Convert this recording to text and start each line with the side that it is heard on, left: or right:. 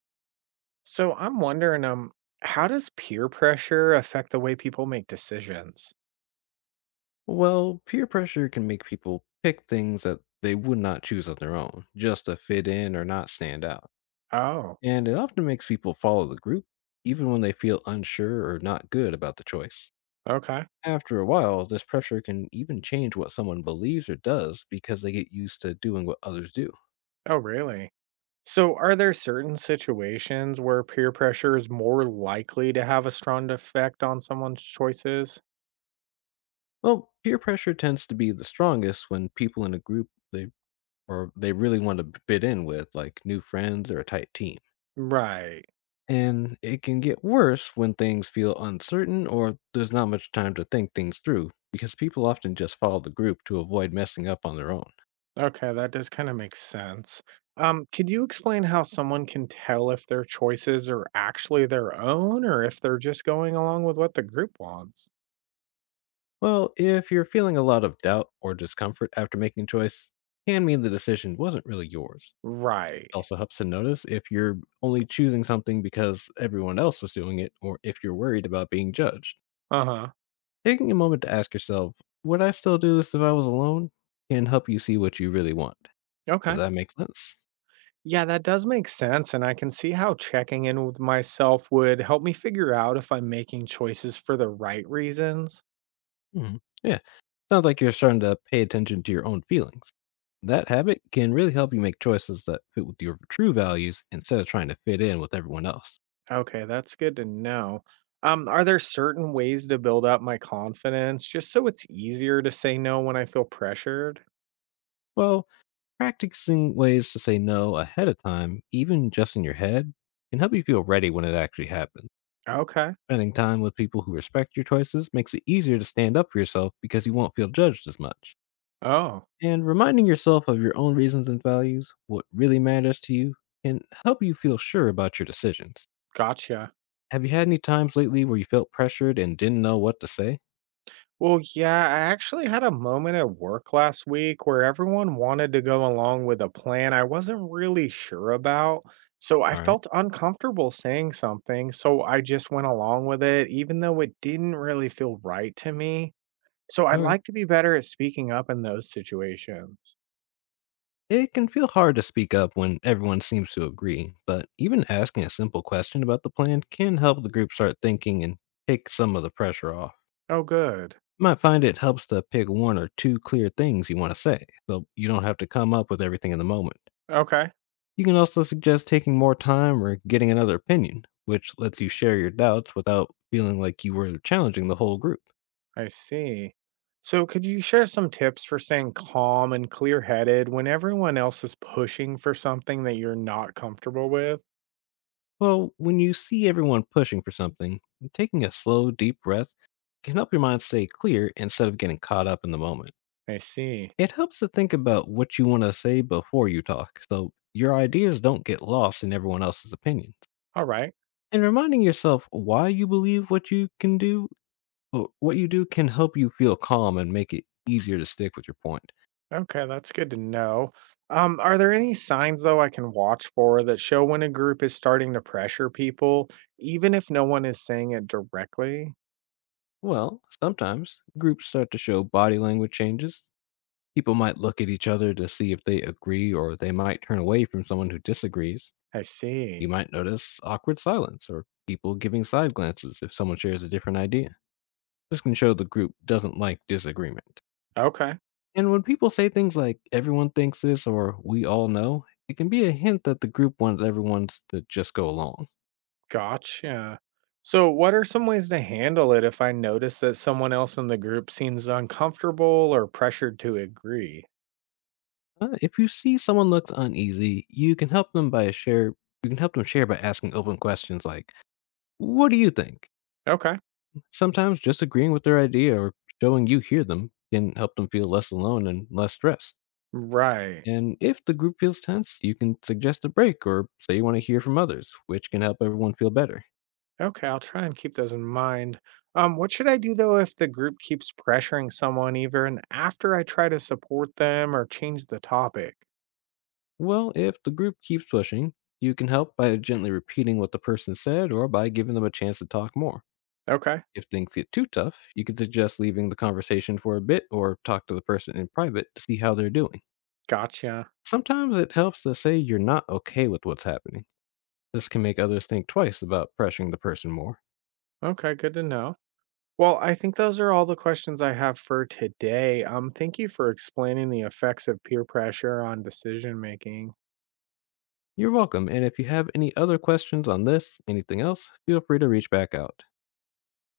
right: So I'm wondering, how does peer pressure affect the way people make decisions?
left: Well, peer pressure can make people pick things that they would not choose on their own, just to fit in or not stand out.
right: Oh,
left: And it often makes people follow the group, even when they feel unsure or not good about the choice.
right: okay.
left: After a while, this pressure can even change what someone believes or does because they get used to doing what others do.
right: Oh, really? So are there certain situations where peer pressure is more likely to have a strong effect on someone's choices?
left: Well, peer pressure tends to be the strongest when people in a group they really want to fit in with, like new friends or a tight team.
right: Right.
left: And it can get worse when things feel uncertain or there's not much time to think things through, because people often just follow the group to avoid messing up on their own.
right: Okay, that does kind of make sense. Could you explain how someone can tell if their choices are actually their own or if they're just going along with what the group wants?
left: Well, if you're feeling a lot of doubt or discomfort after making a choice, can mean the decision wasn't really yours.
right: Right.
left: It also helps to notice if you're only choosing something because everyone else was doing it, or if you're worried about being judged.
right: Uh-huh.
left: Taking a moment to ask yourself, would I still do this if I was alone? Can help you see what you really want. Does
right: Okay.
left: that make sense?
right: Yeah, that does make sense. And I can see how checking in with myself would help me figure out if I'm making choices for the right reasons.
left: Hmm. Yeah. Sounds like you're starting to pay attention to your own feelings. That habit can really help you make choices that fit with your true values instead of trying to fit in with everyone else.
right: Okay, that's good to know. Are there certain ways to build up my confidence just so it's easier to say no when I feel pressured?
left: Well, practicing ways to say no ahead of time, even just in your head, can help you feel ready when it actually happens.
right: Okay.
left: Spending time with people who respect your choices makes it easier to stand up for yourself because you won't feel judged as much.
right: Oh,
left: And reminding yourself of your own reasons and values, what really matters to you, can help you feel sure about your decisions.
right: gotcha.
left: Have you had any times lately where you felt pressured and didn't know what to say?
right: Well, yeah, I actually had a moment at work last week where everyone wanted to go along with a plan I wasn't really sure about. So I
left: All right.
right: felt uncomfortable saying something, so I just went along with it, even though it didn't really feel right to me. So I'd
left: Okay.
right: like to be better at speaking up in those situations.
left: It can feel hard to speak up when everyone seems to agree, but even asking a simple question about the plan can help the group start thinking and take some of the pressure off.
right: Oh, good.
left: You might find it helps to pick one or two clear things you want to say, so you don't have to come up with everything in the moment.
right: Okay.
left: You can also suggest taking more time or getting another opinion, which lets you share your doubts without feeling like you were challenging the whole group.
right: I see. So could you share some tips for staying calm and clear headed when everyone else is pushing for something that you're not comfortable with?
left: Well, when you see everyone pushing for something, taking a slow, deep breath can help your mind stay clear instead of getting caught up in the moment.
right: I see.
left: It helps to think about what you want to say before you talk, so your ideas don't get lost in everyone else's opinions.
right: All right.
left: And reminding yourself why you believe what you can do, or what you do can help you feel calm and make it easier to stick with your point.
right: Okay, that's good to know. Are there any signs though I can watch for that show when a group is starting to pressure people, even if no one is saying it directly?
left: Well, sometimes groups start to show body language changes. People might look at each other to see if they agree, or they might turn away from someone who disagrees.
right: I
left: You
right: see.
left: might notice awkward silence or people giving side glances if someone shares a different idea. This can show the group doesn't like disagreement.
right: Okay,
left: And when people say things like, everyone thinks this or we all know, it can be a hint that the group wants everyone to just go along.
right: gotcha. So what are some ways to handle it if I notice that someone else in the group seems uncomfortable or pressured to agree?
left: If you see someone looks uneasy, you can help them by a share. You can help them share by asking open questions like, "What do you think?"
right: Okay,
left: Sometimes just agreeing with their idea or showing you hear them can help them feel less alone and less stressed.
right: right.
left: And if the group feels tense, you can suggest a break or say you want to hear from others, which can help everyone feel better.
right: Okay, I'll try and keep those in mind. What should I do though if the group keeps pressuring someone even after I try to support them or change the topic?
left: Well, if the group keeps pushing, you can help by gently repeating what the person said or by giving them a chance to talk more.
right: Okay,
left: If things get too tough, you can suggest leaving the conversation for a bit or talk to the person in private to see how they're doing.
right: gotcha.
left: Sometimes it helps to say you're not okay with what's happening. This can make others think twice about pressuring the person more.
right: Okay, good to know. Well, I think those are all the questions I have for today. Thank you for explaining the effects of peer pressure on decision making.
left: You're welcome. And if you have any other questions on this, anything else, feel free to reach back out.